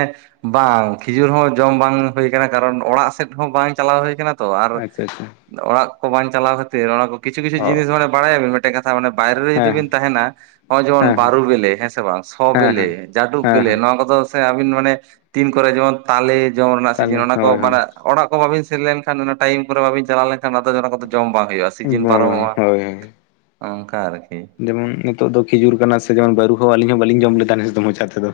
right: ᱵᱟᱝ ᱠᱷᱤᱡᱩᱨ ᱦᱚᱸ ᱡᱚᱢ ᱵᱟᱝ ᱦᱩᱭ ᱠᱟᱱᱟ ᱠᱟᱨᱚᱱ ᱚᱲᱟᱜ ᱥᱮᱫ ᱦᱚᱸ ᱵᱟᱝ ᱪᱟᱞᱟᱣ ᱦᱩᱭ ᱠᱟᱱᱟ ᱛᱚ ᱟᱨ
left: ᱟᱪᱪᱷᱟ ᱟᱪᱪᱷᱟ
right: ᱚᱲᱟᱜ ᱠᱚ ᱵᱟᱝ ᱪᱟᱞᱟᱣ ᱠᱷᱟᱹᱛᱤᱨ ᱚᱱᱟ ᱠᱚ ᱠᱤᱪᱷᱩ ᱠᱤᱪᱷᱩ
left: ᱚ
right: ᱡᱤᱱᱤᱥ ᱢᱟᱱᱮ ᱵᱟᱲᱟᱭᱟ ᱵᱮᱱ ᱢᱤᱫᱴᱮᱡ ᱠᱟᱛᱷᱟ ᱢᱟᱱᱮ ᱵᱟᱭᱨᱮ ᱨᱮ ᱡᱩᱫᱤ
left: ᱦᱮᱸ
right: ᱵᱤᱱ ᱛᱟᱦᱮᱱᱟ᱾ ᱦᱚᱸᱜᱼᱚᱭ ᱡᱮᱢᱚᱱ
left: ᱦᱮᱸ
right: ᱵᱟᱨᱩ ᱵᱮᱞᱮ ᱦᱮᱸ ᱥᱮ ᱵᱟᱝ ᱥᱚᱸ
left: ᱦᱮᱸ
right: ᱵᱮᱞᱮ
left: ᱦᱮᱸ
right: ᱪᱟᱰᱩᱠ
left: ᱦᱮᱸ
right: ᱵᱮᱞᱮ
left: ᱦᱮᱸ
right: ᱱᱚᱣᱟ ᱠᱚᱫᱚ ᱥᱮ ᱟᱹᱵᱤᱱ ᱢᱟᱱᱮ ᱛᱤᱱ ᱠᱚᱨᱮ ᱡᱮᱢᱚᱱ ᱛᱟᱞᱮ ᱡᱚᱢ ᱨᱮᱱᱟᱜ
left: ᱛᱟᱦᱚᱞᱮ
right: ᱥᱤᱡᱟᱹᱱ ᱚᱱᱟ ᱠᱚ
left: ᱦᱳᱭ ᱦᱳᱭ
right: ᱵᱟᱲᱟᱜ ᱚᱲᱟᱜ ᱠᱚ ᱵᱟᱹᱵᱤᱱ ᱥᱮᱱ ᱞᱮᱱ ᱠᱷᱟᱱ ᱚᱱᱟ ᱴᱟᱭᱤᱢ ᱠᱚᱨᱮ ᱵᱟᱹᱵᱤᱱ ᱪᱟᱞᱟᱣ ᱞᱮᱱᱠᱷᱟᱱ ᱟᱫᱚ ᱚᱱᱟ ᱠᱚᱫᱚ ᱡᱚᱢ ᱵᱟᱝ ᱦᱩᱭᱩᱜᱼᱟ
left: ᱵᱟᱝ
right: ᱥᱤᱡᱤᱱ
left: ᱵᱟᱝ
right: ᱯᱟᱨᱚᱢᱚᱜᱼᱟ᱾
left: ᱦᱳᱭ ᱦᱳᱭ
right: ᱚᱝᱠᱟ ᱟᱨᱠᱤ
left: ᱡᱮᱢᱚᱱ ᱱᱤᱛᱚᱜ ᱫᱚ ᱠᱷᱤᱡᱩᱨ ᱠᱟᱱᱟ ᱥᱮ ᱡᱮᱢᱚᱱ ᱵᱟᱹᱨᱩ ᱦᱚᱸ ᱟᱹᱞᱤᱧ ᱦᱚᱸ ᱵᱟᱹᱞᱤᱧ ᱡᱚᱢ ᱞᱮᱫᱟ ᱱᱮᱥ ᱫᱚ ᱢᱚᱪᱟ ᱛᱮᱫᱚ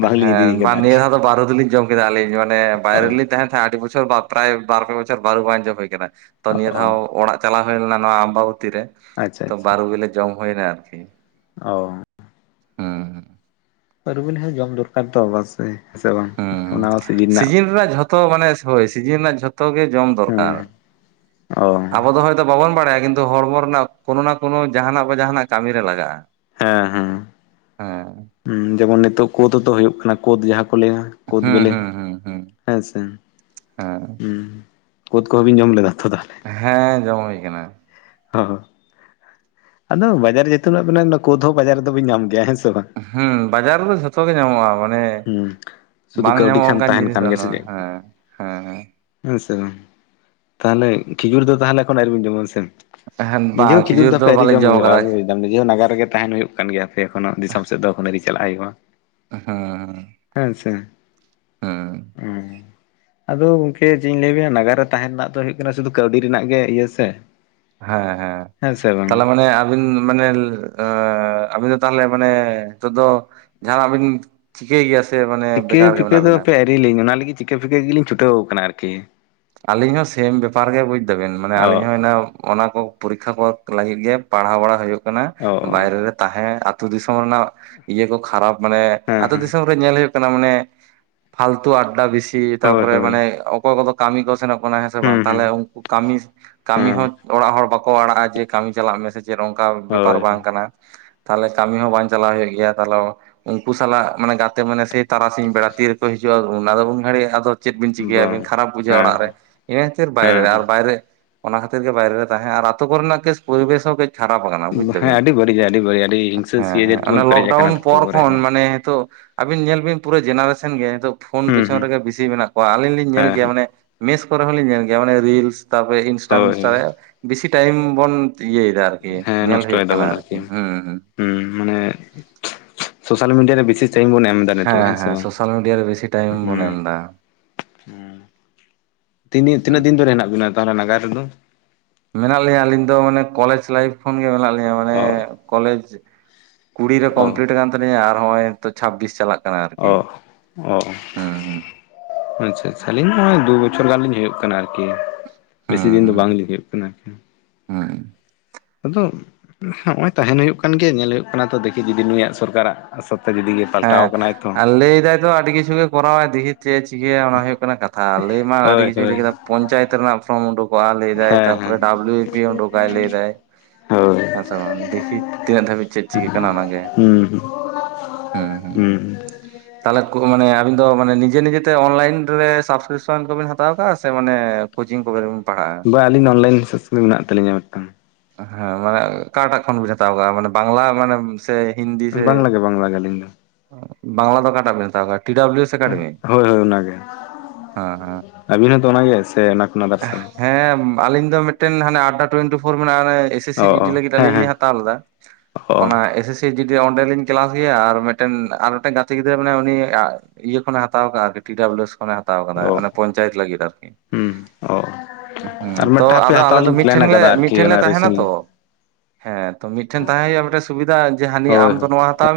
left: ᱵᱟᱝᱞᱤᱧ
right: ᱦᱮᱸ
left: ᱤᱫᱤ
right: ᱵᱟᱝ
left: ᱠᱟᱫᱟ
right: ᱱᱤᱭᱟᱹ
left: ᱟᱨᱠᱤ
right: ᱫᱷᱟᱣ ᱫᱚ ᱵᱟᱨᱩ ᱫᱚᱞᱤᱧ ᱡᱚᱢ ᱠᱮᱫᱟ ᱟᱹᱞᱤᱧ ᱢᱟᱱᱮ ᱵᱟᱭᱨᱮ
left: ᱚ
right: ᱨᱮᱞᱤᱧ ᱛᱟᱦᱮᱱ ᱛᱟᱦᱮᱸᱫ ᱟᱹᱰᱤ ᱢᱚ ᱪᱷᱚ ᱵᱟᱯᱨᱟᱭ ᱵᱟᱨ ᱯᱮ ᱵᱚᱪᱷᱚᱨ ᱵᱟᱨᱩ ᱵᱟᱝ ᱡᱚᱢ ᱦᱩᱭ ᱟᱠᱟᱱᱟ ᱛᱚ ᱱᱤᱭᱟᱹ
left: ᱚ
right: ᱚᱲᱟᱜ ᱪᱟᱞᱟᱣ ᱦᱩᱭ ᱞᱮᱱᱟ ᱱᱚᱣᱟ ᱟᱢᱵᱟᱵᱚᱛᱤ ᱨᱮ ᱛᱚ
left: ᱟᱪᱪᱷᱟ ᱟᱪᱪᱷᱟ
right: ᱵᱟᱨᱩ ᱵᱤᱞᱮ ᱡᱚᱢ ᱦᱩᱭᱱᱟ ᱟᱨᱠᱤ
left: ᱚ
right: ᱦᱮᱸ ᱦᱮᱸᱜ
left: ᱟᱨ ᱵᱤᱱ ᱦᱚᱸ ᱡᱚᱢ ᱫᱚᱨᱠᱟᱨ ᱛᱚ ᱵᱟᱥ ᱮᱸ ᱦᱮᱸ ᱥᱮ ᱵᱟᱝ
right: ᱦᱮᱸ
left: ᱚᱱᱟ ᱦᱚᱸ
right: ᱥᱤᱡᱤᱱ ᱨᱮᱱᱟᱜ ᱡᱷᱚᱛᱚ ᱢᱟᱱᱮ ᱦᱳᱭ ᱥᱤᱡᱤᱱ ᱨᱮᱱᱟᱜ ᱡᱷᱚᱛᱚ ᱜᱮ ᱡᱚᱢ ᱫᱚᱨᱠᱟᱨ
left: ᱦᱮᱸ ᱚ
right: ᱟᱵᱚ ᱫᱚ ᱦᱚᱭᱛᱳ ᱵᱟᱵᱚᱱ ᱵᱟᱲᱟᱭᱟ, ᱠᱤᱱᱛᱩ ᱦᱚᱲᱢᱚ ᱨᱮᱱᱟᱜ ᱠᱳᱱᱳ ᱱᱟ ᱠᱳᱱᱳ ᱡᱟᱦᱟᱸᱱᱟᱜ ᱵᱟ ᱡᱟᱦᱟᱸᱱᱟᱜ ᱠᱟᱹᱢᱤ ᱨᱮ ᱞᱟᱜᱟᱜᱼᱟ᱾
left: ᱦᱮᱸ ᱦᱮᱸ
right: ᱦᱮᱸ
left: ᱡᱮᱢᱚᱱ ᱱᱤᱛᱚᱜ ᱠᱳᱫᱽ ᱦᱚᱸᱛᱚ ᱦᱩᱭᱩᱜ ᱠᱟᱱᱟ ᱠᱳᱫ ᱡᱟᱦᱟᱸ ᱠᱚ ᱞᱟᱹᱭᱟ, ᱠᱳᱫ
right: ᱦᱩᱸ
left: ᱵᱮᱞᱮ
right: ᱦᱩᱸ ᱦᱩᱸ ᱦᱩᱸ
left: ᱦᱮᱸᱥᱮ?
right: ᱦᱮᱸ
left: ᱩᱸ ᱠᱳᱫ ᱠᱚᱦᱚᱸ ᱵᱤᱱ ᱡᱚᱢ ᱞᱮᱫᱟ ᱛᱚ ᱛᱟᱦᱚᱞᱮ?
right: ᱦᱮᱸ ᱡᱚᱢ ᱦᱩᱭ ᱠᱟᱱᱟ᱾
left: ᱦᱚ ᱟᱫᱚ ᱵᱟᱡᱟᱨ ᱡᱚᱛᱚᱱᱟᱜ ᱢᱮᱱᱟᱜᱼᱟ ᱠᱳᱫ ᱦᱚᱸ ᱵᱟᱡᱟᱨ ᱨᱮᱫᱚ ᱵᱤᱱ ᱧᱟᱢ ᱜᱮᱭᱟ ᱦᱮᱸᱥᱮ ᱵᱟᱝ?
right: ᱦᱩᱸ ᱵᱟᱡᱟᱨ ᱨᱮᱫᱚ ᱡᱷᱚᱛᱚ ᱜᱮ ᱧᱟᱢᱚᱜᱼᱟ, ᱢᱟᱱᱮ
left: ᱦᱩᱸ ᱥᱩᱫᱷᱩ
right: ᱵᱟᱝ
left: ᱠᱟᱹᱣᱰᱤ
right: ᱧᱟᱢᱚᱜ
left: ᱠᱷᱟᱱ
right: ᱚᱱᱠᱟᱱ
left: ᱛᱟᱦᱮᱱ
right: ᱡᱤᱱᱤᱥ
left: ᱠᱷᱟᱱ ᱜᱮ ᱥᱮ
right: ᱵᱟᱹᱱᱩᱜᱼᱟ
left: ᱪᱮᱫ
right: ᱦᱮᱸ ᱦᱮᱸ ᱦᱮᱸ᱾
left: ᱦᱮᱸ ᱥᱮ ᱵᱟᱝ ᱛᱟᱦᱚᱞᱮ ᱠᱷᱤᱡᱩᱨ ᱫᱚ ᱛᱟᱦᱚᱞᱮᱠᱷᱚᱱ ᱟᱹᱣᱨᱤᱵᱤᱱ ᱡᱚᱢᱟ ᱦᱮᱸᱥᱮ?
right: ᱦᱮᱸ
left: ᱱᱤᱡᱮ
right: ᱵᱟᱝ
left: ᱦᱚᱸ ᱠᱷᱤᱡᱩᱨ ᱫᱚ ᱦᱟᱯᱮ ᱟᱣᱨᱤᱨᱤ
right: ᱵᱟᱞᱮ
left: ᱡᱚᱢ ᱦᱩᱭᱩᱜᱼᱟ
right: ᱟᱠᱟᱫᱟ
left: ᱵᱩᱡ᱾ ᱱᱤᱡᱷᱮ ᱱᱟᱜᱟᱨ ᱨᱮᱜᱮ ᱛᱟᱦᱮᱸᱱ ᱦᱩᱭᱩᱜ ᱠᱟᱱ ᱜᱮᱭᱟ ᱥᱮ ᱮᱠᱷᱚᱱᱳ ᱫᱤᱥᱚᱢ ᱥᱮᱫ ᱫᱚ ᱦᱩᱱᱟᱹ ᱟᱣᱨᱤ ᱪᱟᱞᱟᱜ ᱦᱩᱭᱩᱜᱼᱟ᱾
right: ᱦᱮᱸ᱾
left: ᱦᱮᱸᱥᱮ ᱚ᱾ ᱟᱫᱚ ᱜᱚᱝᱠᱮ ᱪᱮᱫ ᱤᱧ ᱞᱟᱹᱭᱟᱵᱮᱱᱟ ᱱᱟᱜᱟᱨ ᱨᱮ ᱛᱟᱦᱮᱸᱱ ᱨᱮᱱᱟᱜ ᱫᱚ ᱦᱩᱭᱩᱜ ᱠᱟᱱᱟ ᱥᱩᱫᱩ ᱠᱟᱹᱣᱰᱤ ᱨᱮᱱᱟᱜ ᱜᱮ ᱤᱭᱟᱹ ᱥᱮ?
right: ᱦᱮᱸ ᱦᱮᱸ
left: ᱥᱮ ᱵᱟᱝ
right: ᱛᱟᱦᱞᱮ ᱢᱟᱱᱮ ᱟᱹᱵᱤᱱ ᱢᱟᱱᱮ ᱟᱹᱵᱤᱱ ᱫᱚ ᱛᱟᱦᱚᱞᱮ ᱢᱟᱱᱮ ᱱᱤᱛᱚᱜ ᱫᱚ ᱡᱟᱦᱟᱸᱱᱟᱜ ᱵᱤᱱ ᱪᱤᱠᱟᱹᱭ ᱜᱮᱭᱟ ᱥᱮ ᱢᱟᱱᱮ
left: ᱪᱤᱠᱟᱹ
right: ᱵᱮᱠᱟᱨ ᱜᱮ
left: ᱯᱤᱠᱟᱹ
right: ᱢᱮᱱᱟᱜ ᱵᱤᱱᱟ?
left: [unintelligible] ᱞᱤᱧ ᱚᱱᱟ ᱞᱟᱹᱜᱤᱫ ᱪᱤᱠᱟᱹ ᱯᱷᱤᱠᱟᱹ ᱜᱮᱞᱤᱧ ᱪᱷᱩᱟᱹᱣ ᱠᱟᱱᱟ ᱟᱨᱠᱤ᱾
right: ᱟᱹᱞᱤᱧ ᱦᱚᱸ ᱥᱮᱢ ᱵᱮᱯᱟᱨ ᱜᱮ ᱵᱩᱡ ᱫᱟᱹᱵᱤᱱ ᱢᱟᱱᱮ
left: ᱚ
right: ᱟᱞᱤᱧ ᱦᱚᱸ ᱚᱱᱟᱠᱚ ᱯᱚᱨᱤᱠᱠᱷᱟ ᱠᱚ ᱞᱟᱹᱜᱤᱫ ᱜᱮ ᱯᱟᱲᱦᱟᱣ ᱵᱟᱲᱟ ᱦᱩᱭᱩᱜ ᱠᱟᱱᱟ,
left: ᱚ ᱚ
right: ᱵᱟᱭᱨᱮ ᱨᱮ ᱛᱟᱦᱮᱸ ᱟᱹᱛᱩ ᱫᱤᱥᱚᱢ ᱨᱮᱱᱟᱜ ᱤᱭᱟᱹ ᱠᱚ ᱠᱷᱟᱨᱟᱯ ᱢᱟᱱᱮ
left: ᱦᱮᱸ
right: ᱟᱛᱳ
left: ᱦᱮᱸ
right: ᱫᱤᱥᱚᱢ ᱨᱮ ᱧᱮᱞ ᱦᱩᱭᱩᱜ ᱠᱟᱱᱟ ᱢᱟᱱᱮ ᱯᱷᱟᱞᱛᱩ ᱟᱰᱰᱟ ᱵᱮᱥᱤ
left: ᱦᱳᱭ
right: ᱛᱟᱨᱯᱚᱨᱮ
left: ᱦᱳᱭ
right: ᱢᱟᱱᱮ ᱚᱠᱚᱭ ᱠᱚᱫᱚ ᱠᱟᱹᱢᱤ ᱠᱚ ᱥᱮᱱᱚᱜ ᱠᱟᱱᱟ ᱥᱮ
left: ᱦᱩᱸ
right: ᱵᱟᱝ,
left: ᱦᱩᱸ
right: ᱛᱟᱦᱚᱞᱮ ᱩᱝᱠᱩ ᱠᱟᱹᱢᱤ ᱠᱟᱹᱢᱤ
left: ᱦᱮᱸ
right: ᱦᱚᱸ ᱚᱲᱟᱜ ᱦᱚᱲ ᱵᱟᱠᱚ ᱟᱲᱟᱜᱼᱟ ᱡᱮ ᱠᱟᱹᱢᱤ ᱪᱟᱞᱟᱜ ᱢᱮᱥᱮ ᱡᱮ ᱚᱱᱠᱟ
left: ᱦᱳᱭ
right: ᱵᱮᱯᱟᱨ ᱵᱟᱝ
left: ᱦᱳᱭ
right: ᱠᱟᱱᱟ ᱛᱟᱦᱚᱞᱮ ᱠᱟᱹᱢᱤ ᱦᱚᱸ ᱵᱟᱝ ᱪᱟᱞᱟᱣ ᱦᱩᱭᱩᱜ ᱜᱮᱭᱟ ᱛᱟᱦᱚᱞᱮ ᱩᱱᱠᱩ ᱥᱟᱞᱟᱜ ᱢᱟᱱᱮ ᱜᱟᱛᱮ ᱢᱟᱱᱮ ᱥᱮᱭ ᱛᱟᱨᱟᱥᱤᱧ ᱵᱮᱲᱟ ᱛᱤᱨᱮᱠᱚ ᱦᱤᱡᱩᱜᱼᱟ ᱚᱱᱟ ᱫᱚ ᱵᱟᱝ ᱜᱷᱟᱲᱤᱜᱼᱟ ᱟᱫᱚ ᱪᱮᱫ ᱵᱤᱱ ᱪᱤᱠᱟᱹᱭᱟ ᱟᱵᱤᱱ
left: ᱵᱟᱝ
right: ᱠᱷᱟᱨᱟᱯ ᱵᱩᱡᱷᱟᱹᱼᱟ
left: ᱦᱮᱸ
right: ᱚᱲᱟᱜ ᱨᱮ ᱤᱱᱟ ᱠᱷᱟᱹᱛᱤᱨ ᱵᱟᱭᱨᱮ
left: ᱦᱮᱸ
right: ᱟᱨ ᱵᱟᱭᱨᱮ ᱚᱱᱟ ᱠᱷᱟᱹᱛᱤᱨ ᱜᱮ ᱵᱟᱭᱨᱮ ᱨᱮ ᱛᱟᱦᱮᱸ ᱟᱨ ᱟᱛᱳ ᱠᱚᱨᱮᱱᱟᱜ ᱯᱚᱨᱵᱮᱥ ᱦᱚᱸ ᱠᱟᱹᱡ ᱠᱷᱟᱨᱟᱯ ᱟᱠᱟᱱᱟ ᱵᱩᱡ
left: ᱦᱮᱸ ᱦᱮᱸ
right: ᱫᱟᱹᱵᱤᱱ
left: ᱟᱹᱰᱤ ᱵᱟᱹᱲᱤᱡᱟ ᱟᱹᱰᱤ ᱵᱟᱹᱲᱤᱡ ᱟᱹᱰᱤ ᱦᱤᱝᱥᱟᱹ
right: ᱦᱮᱸ
left: ᱥᱤᱭᱟᱹᱡᱟᱹᱨ
right: ᱦᱮᱸ
left: ᱛᱮᱵᱚᱱ
right: ᱚᱱᱟᱮ
left: ᱯᱮᱨᱮᱡ ᱟᱠᱟᱱᱟ
right: ᱞᱚᱠᱰᱟᱣᱩᱱ
left: ᱛᱚ
right: ᱯᱚᱨ
left: ᱠᱚᱨᱮ
right: ᱠᱷᱚᱱ
left: ᱦᱚᱸ
right: ᱢᱟᱱᱮ ᱦᱤᱛᱳᱜ ᱟᱹᱵᱤᱱ ᱧᱮᱞ ᱵᱤᱱ ᱯᱩᱨᱟᱹ ᱡᱮᱱᱟᱨᱮᱥᱮᱱ ᱜᱮ ᱱᱤᱛᱚᱜ ᱯᱷᱳᱱ
left: ᱦᱩᱸ
right: ᱯᱮᱪᱷᱚᱱ
left: ᱦᱩᱸ
right: ᱨᱮᱜᱮ ᱵᱤᱥᱤ ᱢᱮᱱᱟᱜ ᱠᱚᱣᱟ, ᱟᱹᱞᱤᱧ ᱞᱤᱧ ᱧᱮᱞ ᱜᱮᱭᱟ
left: ᱦᱮᱸ
right: ᱢᱟᱱᱮ ᱢᱮᱥ ᱠᱚᱨᱮ ᱦᱚᱸᱞᱤᱧ ᱧᱮᱞ ᱜᱮᱭᱟ ᱢᱟᱱᱮ ᱨᱤᱞᱥ ᱛᱟᱨᱯᱚᱨᱮ ᱤᱱᱥᱴᱟ
left: ᱦᱳᱭ
right: ᱢᱤᱱᱥᱴᱟ ᱨᱮ ᱵᱤᱥᱤ ᱴᱟᱭᱤᱢ ᱵᱚᱱ ᱤᱭᱟᱹᱭᱫᱟ ᱟᱨᱠᱤ
left: ᱦᱮᱸ
right: ᱧᱮᱞ ᱦᱩᱭᱩᱜ
left: ᱱᱚᱥᱴᱚᱭ
right: ᱠᱟᱱᱟ
left: ᱫᱟᱵᱚᱱ
right: ᱟᱨᱠᱤ ᱦᱩᱸ ᱦᱩᱸ᱾
left: ᱦᱩᱸ ᱢᱟᱱᱮ ᱥᱳᱥᱟᱞ ᱢᱤᱰᱤᱭᱟ ᱨᱮ ᱵᱮᱥᱤ [unintelligible] ᱵᱚᱱ ᱮᱢᱫᱟ
right: ᱦᱮᱸ
left: ᱱᱤᱛᱚᱜ ᱦᱮᱸᱥᱮ
right: ᱦᱮᱸ
left: ᱵᱟᱝ
right: ᱥᱳᱥᱟᱞ ᱢᱤᱰᱤᱭᱟ ᱨᱮ ᱵᱮᱥᱤ ᱴᱟᱭᱤᱢ ᱵᱚᱱ
left: ᱦᱩᱸ᱾
right: ᱮᱢ ᱮᱫᱟ
left: ᱩᱸ ᱛᱤᱱ
right: ᱦᱩᱸ
left: ᱛᱤᱱᱟᱹᱜ ᱫᱤᱱ ᱫᱷᱚᱨ ᱦᱮᱱᱟᱜ ᱵᱤᱱᱟ ᱛᱟᱦᱞᱮ ᱱᱟᱜᱟᱨ ᱨᱮᱫᱚ?
right: ᱢᱮᱱᱟᱜ ᱞᱤᱧᱟᱹ ᱟᱹᱞᱤᱧ ᱫᱚ ᱢᱟᱱᱮ ᱠᱚᱞᱮᱡᱽ ᱞᱟᱭᱤᱯᱷ ᱠᱷᱚᱱᱜᱮ ᱢᱮᱱᱟᱜ ᱞᱤᱧᱟ ᱢᱟᱱᱮ
left: ᱚ
right: ᱠᱚᱞᱮᱡᱽ ᱠᱩᱲᱤ ᱨᱮ
left: ᱚ
right: ᱠᱚᱢᱯᱞᱤᱴ ᱠᱟᱱ ᱛᱟᱹᱞᱤᱧᱟ ᱟᱨ ᱦᱚᱸᱜᱼᱚᱭ ᱱᱤᱛᱳ ᱪᱷᱟᱵᱵᱤᱥ ᱪᱟᱞᱟᱜ ᱠᱟᱱᱟ ᱟᱨᱠᱤ
left: ᱚᱜ ᱚ᱾
right: ᱦᱩᱸ ᱦᱩᱸ
left: ᱟᱪᱪᱷᱟ ᱟᱪᱪᱷᱟ ᱟᱹᱞᱤᱧ ᱫᱚ ᱫᱩ ᱵᱚᱪᱷᱚᱨ ᱜᱟᱱ ᱞᱤᱧ ᱦᱩᱭᱩᱜ ᱠᱟᱱᱟ ᱟᱨᱠᱤ᱾
right: ᱦᱩᱸ
left: ᱵᱮᱥᱤ ᱫᱤᱱ ᱫᱚ ᱵᱟᱝ
right: ᱦᱩᱸ
left: ᱞᱤᱧ ᱦᱩᱭᱩᱜ ᱠᱟᱱᱟ ᱟᱠᱷᱟᱱ᱾
right: ᱦᱩᱸ
left: ᱟᱫᱚ ᱦᱚᱸᱜᱼᱚᱭ ᱛᱟᱦᱮᱸᱱ ᱦᱩᱭᱩᱜ ᱠᱟᱱ ᱜᱮᱭᱟ ᱧᱮᱞ ᱦᱩᱭᱩᱜ ᱠᱟᱱᱟ ᱛᱚ ᱫᱮᱠᱷᱤ ᱡᱩᱫᱤ ᱱᱩᱭᱟᱜ ᱥᱚᱨᱠᱟᱨᱟᱜ ᱥᱚᱛᱮ ᱡᱩᱫᱤ ᱜᱮ ᱯᱟᱞᱴᱟᱣ
right: ᱦᱮᱸ
left: ᱠᱟᱱᱟᱭ ᱛᱚ,
right: ᱟᱨ ᱞᱟᱹᱭ ᱫᱟᱭ ᱟᱹᱰᱤ ᱠᱤᱪᱷᱩ ᱜᱮ ᱠᱚᱨᱟᱣ ᱫᱤᱛ [unintelligible] ᱪᱮᱫ ᱪᱤᱠᱟᱹᱭᱟ ᱚᱱᱟ ᱦᱩᱭᱩᱜᱜ ᱠᱟᱱᱟ ᱠᱟᱛᱷᱟ, ᱞᱟᱹᱭ ᱢᱟ ᱟᱹᱰᱤ
left: ᱦᱳᱭ
right: ᱠᱤᱪᱷᱩ
left: ᱦᱳᱭ
right: ᱞᱟᱹᱭ ᱠᱮᱫᱟ ᱯᱚᱧᱪᱟᱭᱮᱛ ᱨᱮᱱᱟᱜ ᱯᱷᱨᱚᱢ ᱩᱰᱩᱠᱚᱜᱼᱟ ᱞᱟᱹᱭᱫᱟᱭ
left: ᱦᱮᱸ
right: ᱛᱟᱨᱯᱮ
left: ᱦᱮᱸ
right: ᱰᱟᱵᱞᱩ ᱜᱤ ᱚᱸᱰᱚᱠᱟᱭ ᱞᱟᱹᱭ ᱫᱟᱭ
left: ᱦᱳᱭ
right: ᱦᱮᱸᱥᱮ ᱵᱟᱝ, ᱫᱮᱠᱷᱤ ᱛᱤᱱᱟᱹᱜ ᱫᱷᱟᱹᱵᱤᱡ ᱪᱮᱫ ᱪᱤᱠᱤ ᱠᱟᱱᱟ ᱚᱱᱟᱜᱮ!
left: ᱦᱩᱸ ᱦᱩᱸ ᱾
right: ᱦᱮᱸ ᱦᱮᱸ ᱾ ᱛᱟᱦᱚᱞᱮ ᱠᱚ ᱢᱟᱱᱮ ᱟᱵᱤᱱ ᱫᱚ ᱢᱟᱱᱮ ᱱᱤᱡᱮ ᱱᱤᱡᱮᱛᱮ ᱚᱱᱞᱟᱭᱤᱱ ᱨᱮ ᱥᱟᱵᱥᱠᱨᱤᱯᱥᱚᱱ ᱠᱚᱵᱤᱱ ᱦᱟᱛᱟᱣ ᱠᱟᱜᱼᱟ ᱥᱮ ᱢᱟᱱᱮ ᱠᱳᱪᱤᱝ ᱠᱚᱵᱮᱨᱮᱵᱮᱱ ᱯᱟᱲᱦᱟᱜᱼᱟ?
left: ᱦᱳᱭ ᱟᱹᱞᱤᱧ ᱫᱚ ᱚᱱᱞᱟᱹᱭᱤᱱ ᱥᱟᱥᱠᱨᱤ ᱢᱮᱱᱟᱜ ᱛᱟᱹᱧᱟ ᱢᱤᱫᱴᱟᱝ ᱾
right: ᱦᱮᱸ ᱢᱟᱱᱮ ᱟᱠᱟᱴᱟᱜ ᱠᱷᱚᱱ ᱵᱤᱱ ᱦᱟᱛᱟᱣ ᱠᱟᱜᱼᱟ ᱢᱟᱱᱮ ᱵᱟᱝᱞᱟ ᱢᱟᱱᱮ ᱥᱮ ᱦᱤᱱᱫᱤ ᱥᱮ?
left: ᱵᱟᱝᱞᱟ ᱜᱮ ᱵᱟᱝᱞᱟ ᱜᱮ ᱟᱹᱞᱤᱧ ᱫᱚ
right: ᱵᱟᱝᱞᱟ ᱫᱚ ᱚᱠᱟᱴᱟᱜ ᱵᱤᱱ ᱦᱟᱛᱟᱣ ᱠᱟᱫᱟ ᱴᱤ ᱰᱟᱵᱞᱩ ᱮᱥ? ᱮᱠᱟᱰᱮᱢᱤ?
left: ᱦᱳᱭ ᱦᱳᱭ ᱚᱱᱟᱜᱮ,
right: ᱦᱮᱸ ᱦᱮᱸ
left: ᱟᱹᱵᱤᱱ ᱦᱚᱸᱛᱚ ᱚᱱᱟᱜᱮ ᱥᱮ ᱚᱱᱟ ᱠᱷᱚᱱᱟᱜ ᱟᱫᱟᱨᱥᱚ?
right: ᱦᱮᱸ ᱟᱞᱤᱧ ᱫᱚ ᱢᱤᱫᱴᱮᱱ ᱦᱟᱱᱮ ᱟᱰᱰᱟ ᱴᱳᱭᱮᱱᱴᱤ ᱯᱷᱳᱨ ᱢᱮᱱᱟᱜᱼᱟ ᱮᱥ ᱮᱥ
left: ᱚ
right: ᱥᱤ
left: ᱚ
right: ᱡᱤᱰᱤ ᱞᱟᱹᱜᱤᱫ
left: ᱦᱮᱸ
right: ᱟᱞᱤᱧ ᱞᱤᱧ
left: ᱦᱮᱸ
right: ᱦᱟ ᱦᱟᱛᱟᱟᱣᱣᱟ ᱛᱟᱣ ᱞᱮᱫᱟ ᱾
left: ᱚ
right: ᱚᱱᱟ ᱮᱥᱮᱥ ᱥᱤ ᱡᱤᱰᱤ ᱚᱸᱰᱮᱞᱤᱧ ᱠᱞᱟᱥ ᱜᱮᱭᱟ, ᱟᱨ ᱢᱤᱫᱴᱮᱱ ᱟᱨ ᱢᱤᱫᱴᱮᱱ ᱜᱟᱛᱮ ᱜᱤᱫᱽᱨᱟᱹ ᱢᱮᱱᱟᱭᱟ ᱩᱱᱤᱭᱟᱜ ᱤᱭᱟᱹ ᱠᱷᱚᱱᱮ ᱦᱟᱛᱟᱣ ᱠᱟᱜᱼᱟ ᱟᱨᱠᱤ ᱴᱤ ᱰᱟᱵᱞᱩ ᱮᱥ ᱠᱷᱚᱱᱮ ᱦᱟᱛᱟᱣ ᱠᱟᱫᱟ
left: ᱚ
right: ᱚᱱᱮ ᱯᱚᱧᱪᱟᱭᱮᱛ ᱞᱟᱹᱜᱤᱫ ᱟᱨᱠᱤ
left: ᱦᱩᱸ ᱚ
right: ᱾ ᱦᱩᱸ
left: ᱟᱨ
right: ᱛᱚ
left: ᱢᱤᱫᱴᱟᱝ ᱦᱟᱯᱮ
right: ᱟᱫᱚ
left: ᱦᱟᱛᱟᱣ
right: ᱟᱞᱮ ᱫᱚ
left: ᱞᱤᱧ ᱯᱞᱮᱱ
right: ᱢᱤᱫᱴᱷᱮᱱ ᱞᱮ
left: ᱟᱠᱟᱫᱟ ᱟᱨᱠᱤ
right: ᱢᱤᱫᱴᱷᱮᱱ ᱞᱮ
left: ᱚᱱᱟ
right: ᱛᱟᱦᱮᱱᱟ
left: ᱨᱤᱥᱮᱱᱴᱞᱤ
right: ᱛᱚ ᱾ ᱦᱮᱸ ᱛᱚ ᱢᱤᱫᱴᱷᱮᱱ ᱛᱟᱦᱮᱸ ᱦᱩᱭᱩᱜᱼᱟ ᱢᱤᱫᱴᱮᱱ ᱥᱩᱵᱤᱫᱟ ᱡᱮ ᱦᱟᱹᱱᱤ ᱟᱢ
left: ᱦᱳᱭ
right: ᱫᱚ
left: ᱦᱳᱭ
right: ᱱᱚᱣᱟ ᱦᱟᱛᱟᱣ